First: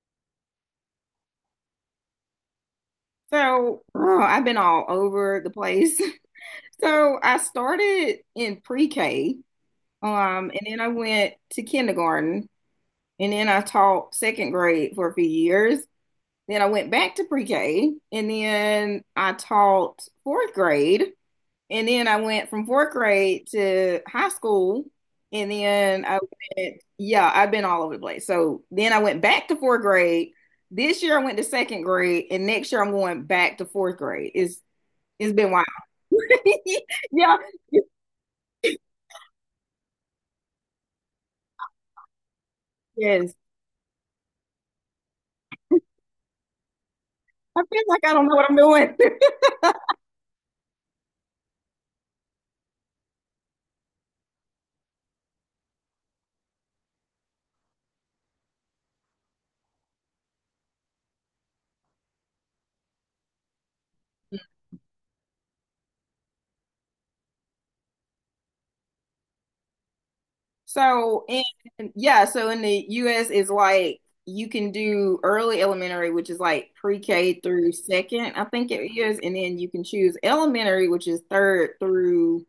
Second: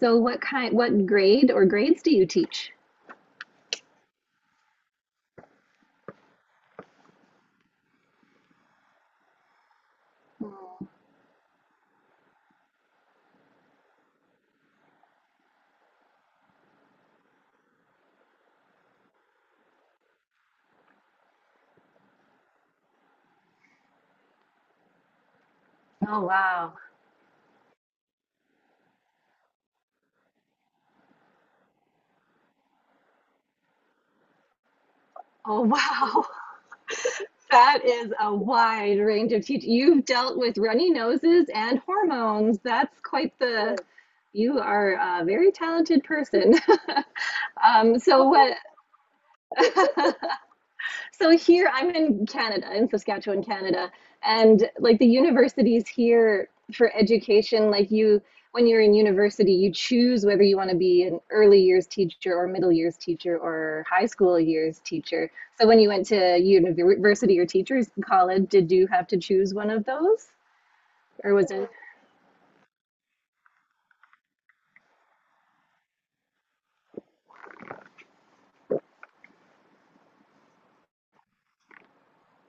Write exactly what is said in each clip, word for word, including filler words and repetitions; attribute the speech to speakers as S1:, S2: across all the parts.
S1: So what kind, what grade or grades do you teach?
S2: So, oh, I've been all over the place. So, I started in pre-K, um, and then
S1: Mm.
S2: I went to kindergarten, and then I taught second grade for a few years. Then I went back to pre-K, and then I taught fourth grade, and then I went from fourth grade to high school, and then I went, yeah, I've been all over the place. So, then I went back to fourth grade. This year I went to second grade, and next year I'm going back to fourth grade. It's it's been
S1: Oh,
S2: wild.
S1: wow.
S2: Yeah.
S1: That is a wide range of teach. You've dealt with runny noses and hormones. That's
S2: Yes.
S1: quite the, you are a very talented person.
S2: I feel
S1: Um,
S2: like I
S1: so
S2: don't know what I'm
S1: what?
S2: doing.
S1: So here I'm in Canada, in Saskatchewan, Canada, and like the universities here for education, like you, when you're in university, you choose whether you want to be an early years teacher or middle years teacher or high school years teacher. So when you went to university or teachers college, did you have to choose one of those?
S2: So,
S1: Or was it,
S2: and yeah, so in the U S it's like you can do early elementary, which is like pre-K through second, I think it is, and then you can choose elementary, which is third through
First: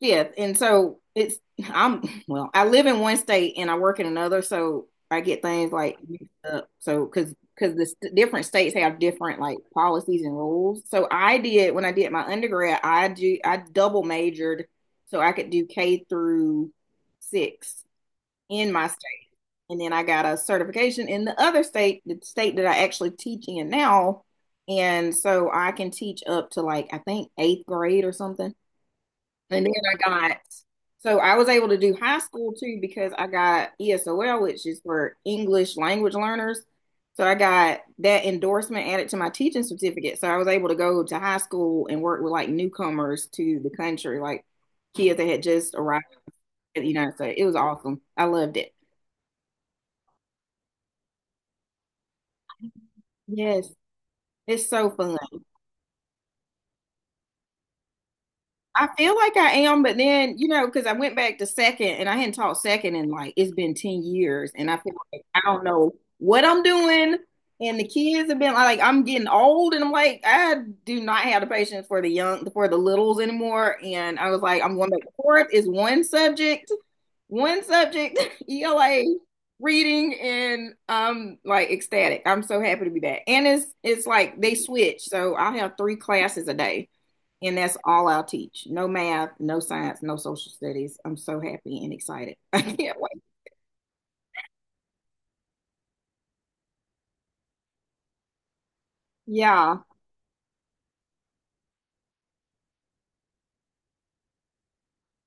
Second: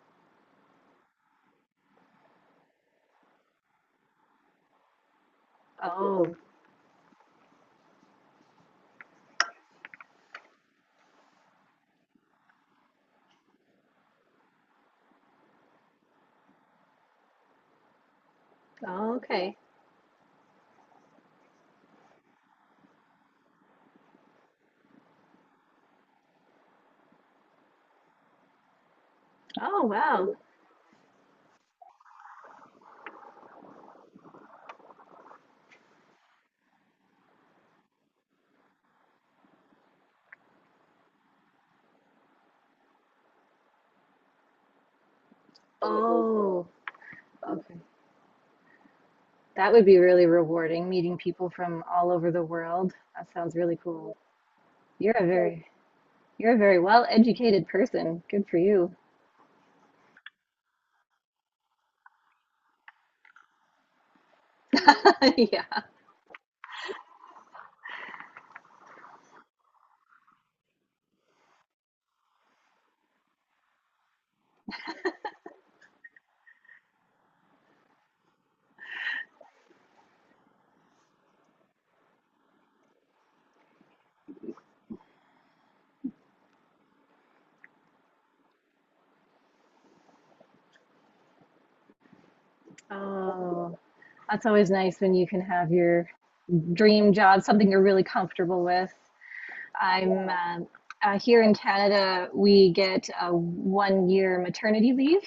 S2: yeah, and so it's I'm well, I live in one state and I work in another, so I get things like mixed
S1: oh,
S2: up. So because because the st- different states have different like policies and rules. So I did when I did my undergrad, I do I double majored so I could do K through six in my
S1: oh,
S2: state,
S1: okay.
S2: and then I got a certification in the other state, the state that I actually teach in now, and so I can teach up to like I think eighth grade or something. And then
S1: Oh,
S2: I
S1: wow.
S2: got, So I was able to do high school too because I got E S O L, which is for English language learners. So I got that endorsement added to my teaching certificate. So I was able to go to high school and work with like newcomers to the country, like kids that had just arrived
S1: Oh,
S2: at the United States. It was
S1: okay.
S2: awesome. I loved it.
S1: That would be really rewarding, meeting people from all over the world. That sounds
S2: Yes,
S1: really cool.
S2: it's so fun.
S1: You're a very you're a very well-educated person. Good for
S2: I
S1: you.
S2: feel like I am, but then, you know, because I went back to second and I hadn't taught second in like it's been ten years. And I feel like I don't
S1: Yeah.
S2: know what I'm doing. And the kids have been like, I'm getting old, and I'm like, I do not have the patience for the young, for the littles anymore. And I was like, I'm going back to fourth is one subject, one subject, E L A reading, and I'm like ecstatic. I'm so happy to be back. And it's it's like they switch, so I have three classes a day. And that's all I'll teach. No math, no science, no social studies. I'm so happy and excited. I can't wait.
S1: Oh, that's always nice when you can have your dream job, something you're really comfortable with.
S2: Yeah.
S1: I'm um, uh, Here in Canada, we get a one-year maternity leave.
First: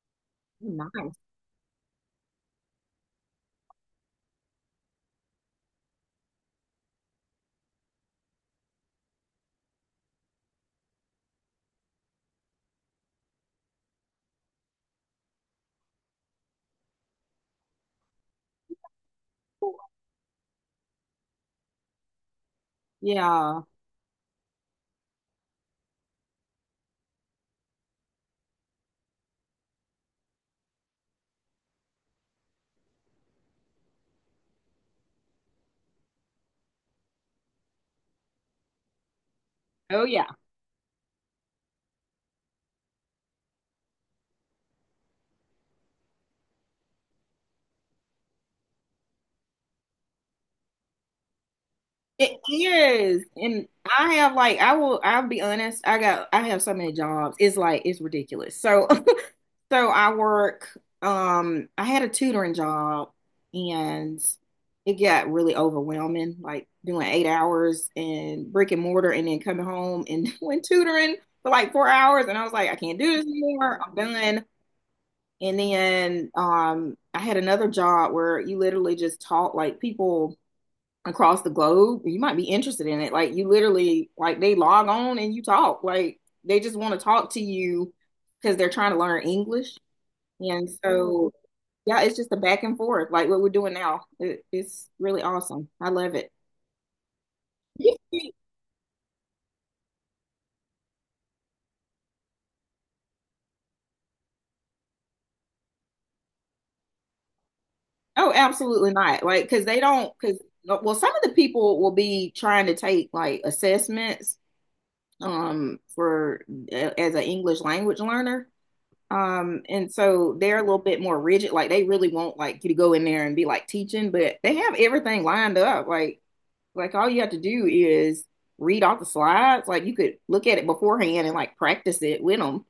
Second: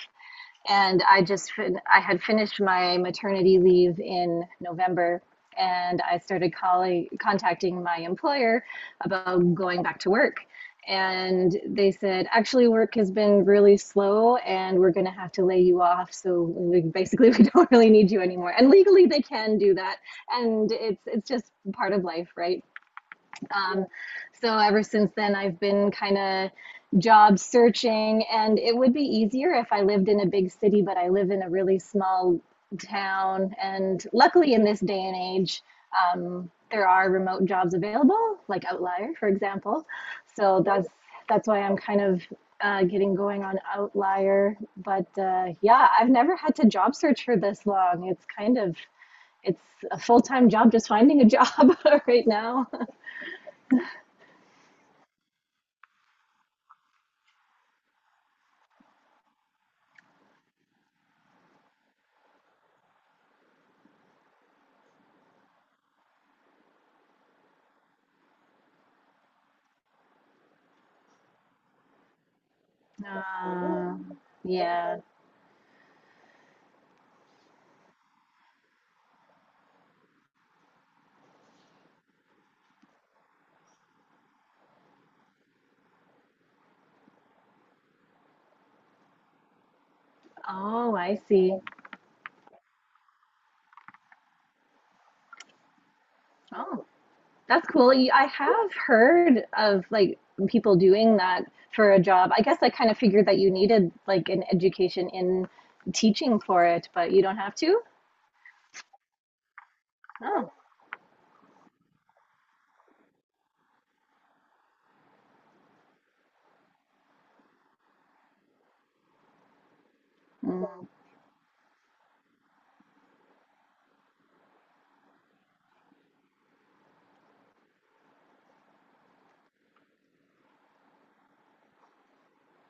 S1: And
S2: Nice.
S1: I just I had finished my maternity leave in November, and I started calling contacting my employer about going back to work. And they said, actually, work has been really slow, and we're going to have to lay you off. So we, basically, we don't really need you anymore. And legally, they can do that, and it's it's just part of life, right?
S2: Yeah.
S1: Um, so ever since then, I've been kind of job searching, and it would be easier if I lived in a big city, but I live in a really small town. And luckily, in this day and age, um, there are remote jobs available, like Outlier, for example.
S2: Oh yeah.
S1: So that's that's why I'm kind of uh, getting going on Outlier. But uh, yeah, I've never had to job search for this long. It's kind of it's a full-time job just finding a job right
S2: It
S1: now.
S2: is. And I have like I will I'll be honest, I got I have so many jobs. It's like it's ridiculous. So So I work, um, I had a tutoring job and it got really overwhelming, like doing eight hours and brick and mortar and then coming home and doing tutoring for like four hours. And I was like, I can't do this anymore. I'm
S1: Uh,
S2: done.
S1: yeah.
S2: And then um, I had another job where you literally just taught like people across the globe. You might be interested in it. Like you literally, like they log on and you talk. Like they just want to talk to you because they're trying to learn English. And
S1: Oh, I
S2: so,
S1: see.
S2: yeah, it's just a back and forth, like what we're doing now. It, it's really awesome. I love it.
S1: Oh, that's cool.
S2: You
S1: You- I
S2: think-
S1: have heard of like people doing that for a job. I guess I kind of figured that you needed like an education in teaching for it, but you don't have to.
S2: Oh, absolutely not. Like, because they don't, because,
S1: Oh,
S2: well, some of the people will be trying to take like assessments um for uh, as an English language learner. Um, and so they're a little bit more rigid. Like they really want like you to go in there and be like teaching, but they have everything lined up. Like Like all you have to do is read off the slides. Like you could look at it beforehand and like practice it with them.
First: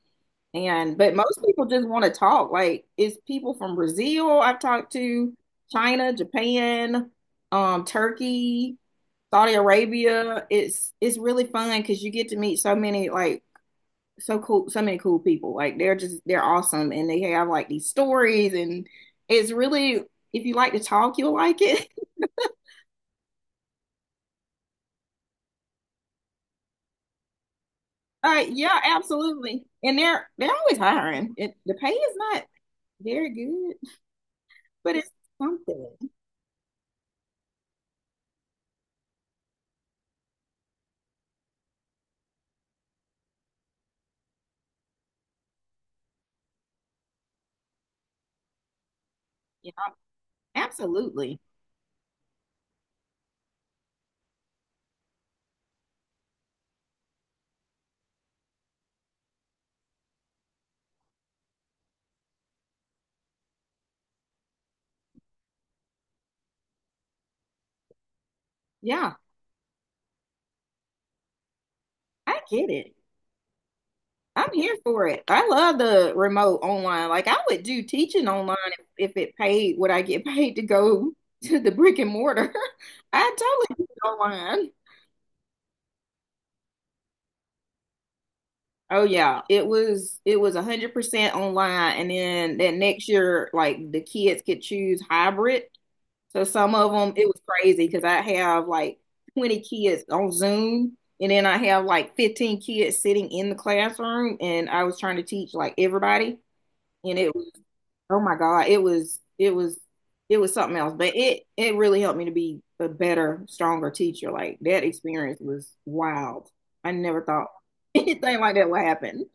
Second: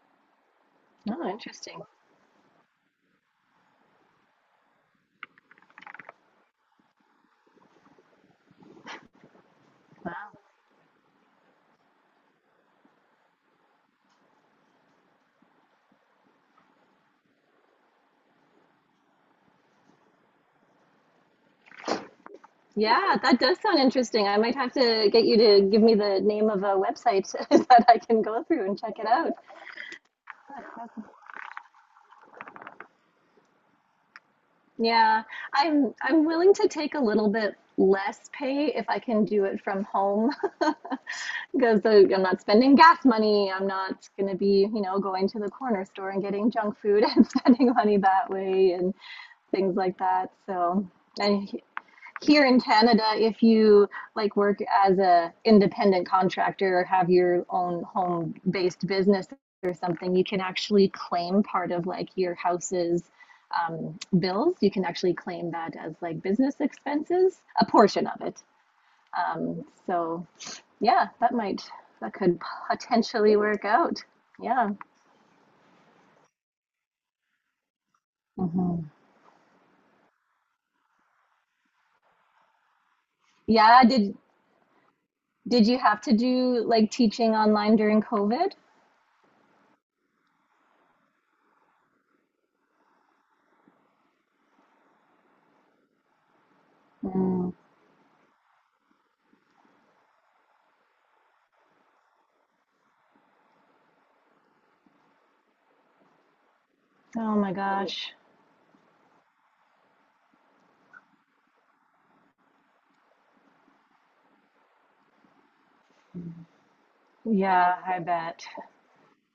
S2: And but
S1: oh,
S2: most people
S1: interesting.
S2: just want to talk. Like it's people from Brazil I've talked to, China, Japan, um, Turkey, Saudi
S1: Wow.
S2: Arabia. It's it's really fun because you get to meet so many like so cool so many cool people. Like they're just they're awesome and they have like these stories, and it's really if you like to talk, you'll like it.
S1: Yeah, that does sound interesting. I might have to get you to give me the name of a website that I can go
S2: Uh,
S1: through
S2: yeah,
S1: and check it out.
S2: absolutely. And they're they're always hiring. It the pay is not very good, but it's
S1: Yeah, I'm
S2: something.
S1: I'm willing to take a little bit less pay if I can do it from home. Because the, I'm not spending gas money. I'm not going to be, you know, going to the corner store and getting junk food and spending money that way and
S2: You
S1: things
S2: know,
S1: like that. So,
S2: absolutely.
S1: and here in Canada, if you like work as a independent contractor or have your own home-based business or something, you can actually claim part of like your house's um, bills. You can actually claim that as like business expenses, a portion of it.
S2: Yeah,
S1: Um, so yeah, that might that
S2: I
S1: could
S2: get it.
S1: potentially work out.
S2: I'm
S1: Yeah.
S2: here for it. I love the remote online. Like I would do teaching online if, if it paid what I get paid to go to the brick and mortar. I totally
S1: Yeah,
S2: do it
S1: did
S2: online.
S1: did you have to do like teaching online during COVID?
S2: Oh yeah, it was it was one hundred percent online, and then that next year like the kids could choose hybrid. So some of them, it was
S1: Mm.
S2: crazy because I have like twenty kids on Zoom, and then I have like fifteen kids sitting in the classroom, and I was trying to teach like everybody, and it
S1: Oh
S2: was,
S1: my gosh.
S2: oh my God, it was it was it was something else. But it it really helped me to be a better, stronger teacher. Like that experience was wild. I never thought
S1: Yeah, I
S2: anything
S1: bet.
S2: like that would happen.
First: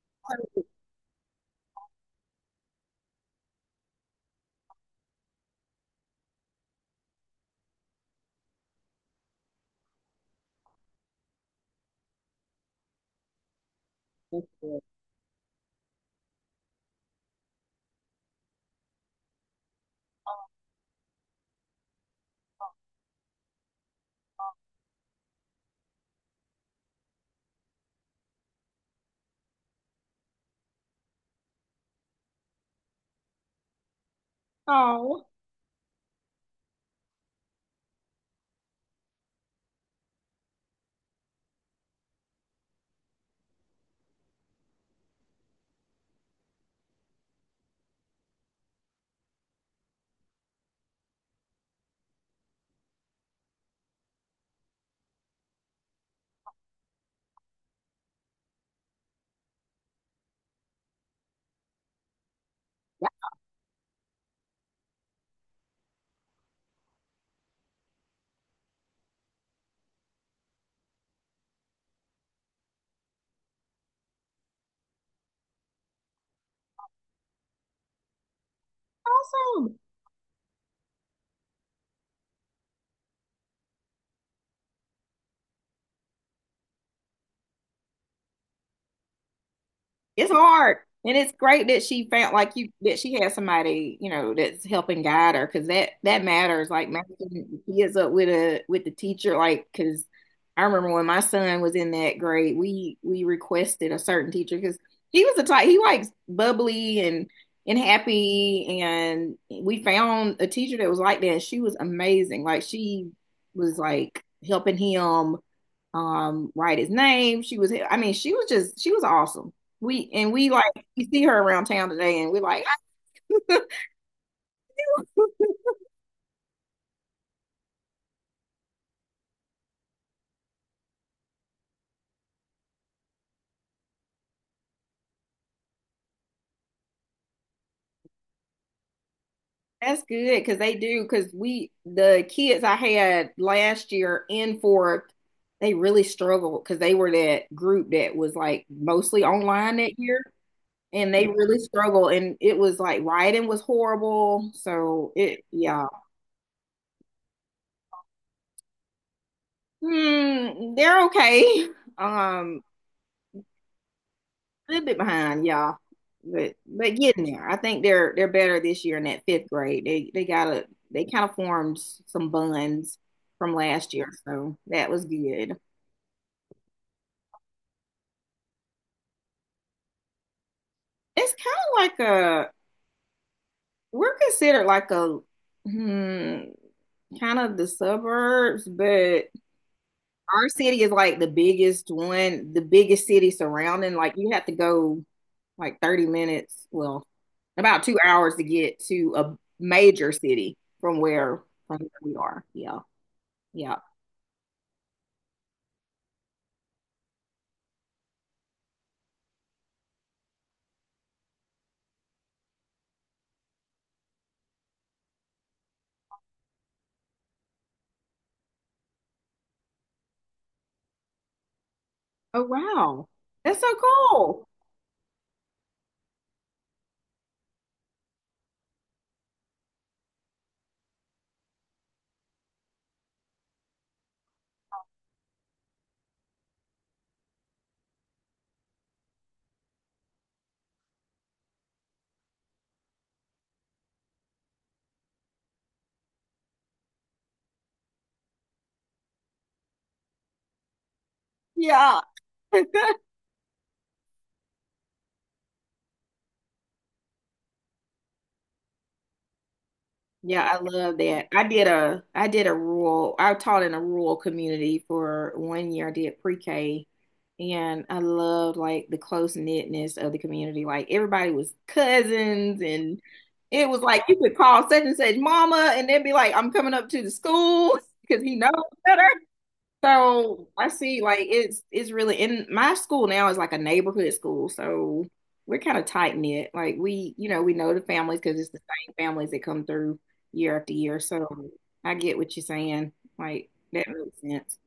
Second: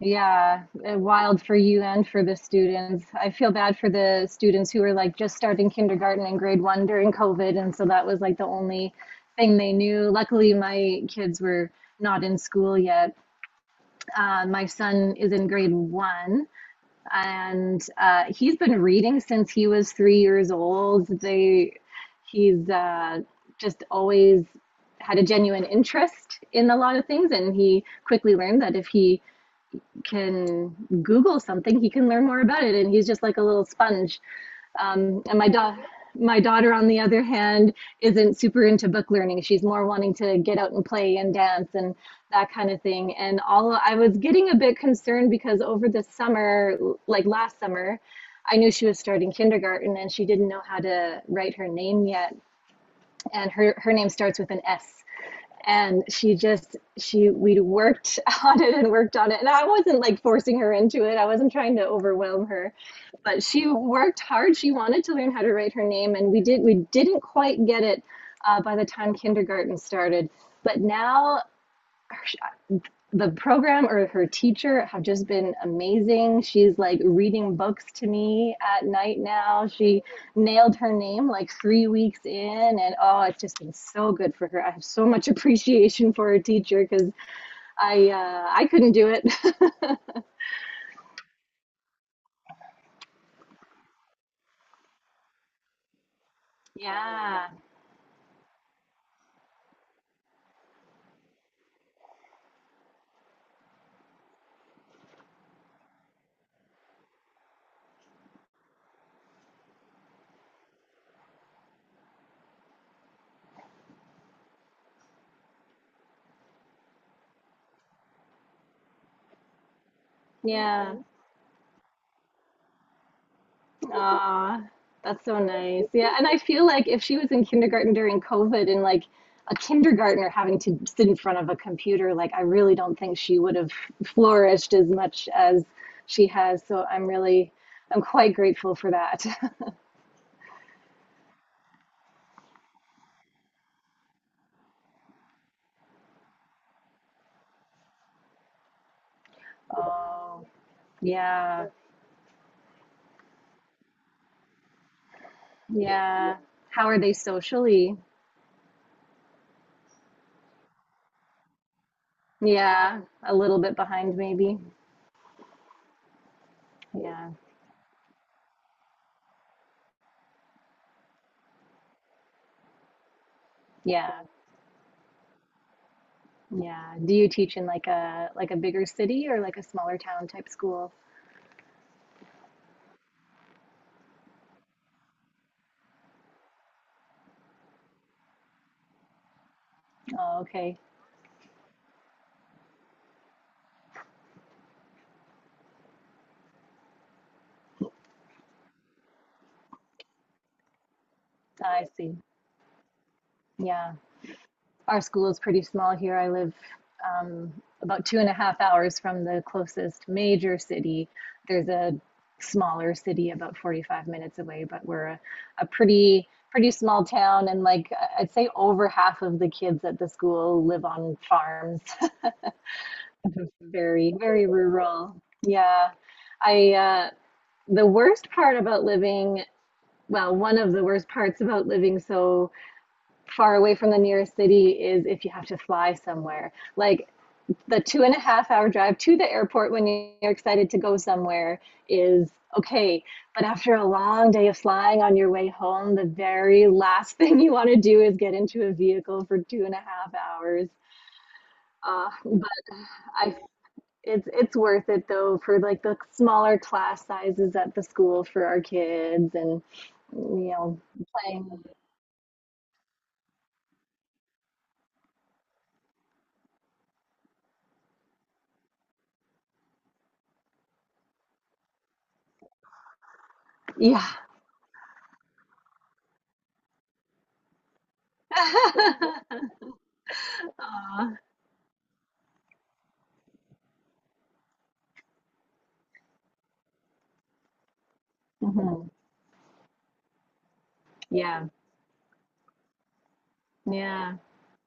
S1: Yeah, uh, wild for you and for the students. I feel bad for the students who were like just starting kindergarten and grade one during COVID and so that was like the only thing they knew. Luckily my kids were not in school yet. Uh, my son is in grade one and uh, he's been reading since he was three years old. They, he's uh, just always had a genuine interest in a lot of things, and he quickly learned that if he can Google something, he can learn more about it. And he's just like a little sponge, um,
S2: Oh,
S1: and my daughter. My daughter, on the other hand, isn't super into book learning. She's more wanting to get out and play and dance and that kind of thing. And all I was getting a bit concerned because over the summer, like last summer, I knew she was starting kindergarten and she didn't know how to write her name yet. And her, her name starts with an S and she just she we worked on it and worked on it and I wasn't like forcing her into it. I wasn't trying to overwhelm her,
S2: that's
S1: but she worked hard. She wanted to learn how to write her name and we did we didn't quite get it uh, by the time kindergarten started, but now the program or her teacher have just been amazing. She's like reading books to me at night now.
S2: awesome.
S1: She nailed her name like three weeks in, and oh, it's just been so good for her. I have so much appreciation for her teacher because I uh, I couldn't do it.
S2: It's hard. And it's great that she found like you, that she had somebody, you know, that's helping guide her because that that matters. Like matching
S1: Yeah,
S2: the kids up with a with the teacher, like because I remember when my son was in that grade, we we requested a certain teacher because he was the type he likes bubbly and and happy, and we found a teacher that was like that, and she was amazing. Like she was like helping him um write his name. She was, I mean, she was just she was awesome. We and we like
S1: yeah.
S2: you see her around town today, and we're like,
S1: Ah, that's so nice. Yeah, and I feel like if she was in kindergarten during COVID and like a kindergartner having to sit in front of a computer, like I really don't think she would have flourished as much as she has. So I'm really, I'm quite grateful for that.
S2: that's good because they do because we the kids I had last year in fourth, they really struggled because they were that group that was like mostly online that year,
S1: Oh,
S2: and they really
S1: yeah,
S2: struggled, and it was like writing was horrible. So it yeah.
S1: yeah. How are they socially?
S2: Hmm, they're okay. Um,
S1: Yeah, a little bit behind maybe.
S2: Little bit behind y'all, but but getting
S1: Yeah,
S2: there. I think they're they're better this year in that fifth grade. They they got a they kind of formed some bonds from last year,
S1: yeah,
S2: so that was good.
S1: yeah. Do you teach in like a like a bigger city or like a smaller town type school?
S2: It's kind of like a we're considered like a hmm, kind of the suburbs, but
S1: Oh,
S2: our
S1: okay.
S2: city is like the biggest one, the biggest city surrounding. Like you have to go like thirty minutes, well, about two hours to get to a major city from where from
S1: I
S2: where we
S1: see.
S2: are. Yeah. Yeah.
S1: Yeah. Our school is pretty small here. I live um, about two and a half hours from the closest major city. There's a smaller city about forty-five minutes away, but we're a, a pretty pretty small town and like I- would say over half of the kids at the school live on farms.
S2: Oh wow. That's so
S1: Very, very
S2: cool.
S1: rural. Yeah. I uh The worst part about living, well, one of the worst parts about living so far away from the nearest city is if you have to fly somewhere. Like the two and a half hour drive to the airport when you're excited to go somewhere is okay. But after a long day of flying on your way home, the very last thing you want to do is get into a vehicle for two and a half hours.
S2: Yeah.
S1: Uh, but I, it's it's worth it though for like the smaller class sizes at the school for our kids and
S2: Yeah,
S1: you
S2: I
S1: know
S2: love that. I
S1: playing.
S2: did a I did a rural I taught in a rural community for one year. I did pre-K and I loved like the close knitness of the community. Like everybody was cousins, and it was like
S1: Yeah.
S2: you could call such and such mama and they'd be like, I'm coming up to the school because he knows better. So I see
S1: Aw.
S2: like it's it's really in my school now is like a neighborhood school. So we're kind of tight knit. Like we, you know, we know the families because it's the
S1: Mhm.
S2: same families that come through year after year. So
S1: Yeah,
S2: I get what you're saying. Like that
S1: yeah,
S2: makes sense.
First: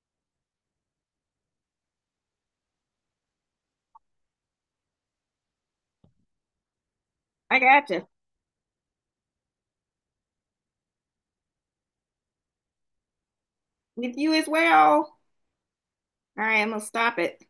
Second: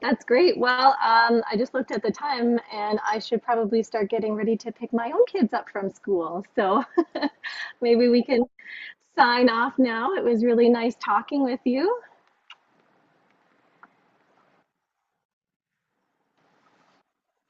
S1: that's great. Well, um, I just looked at the time and I should probably start getting ready to pick my own kids up from school. So
S2: I gotcha.
S1: maybe we can sign off now. It was really nice talking with you.
S2: With you as well. All right, I'm gonna stop it.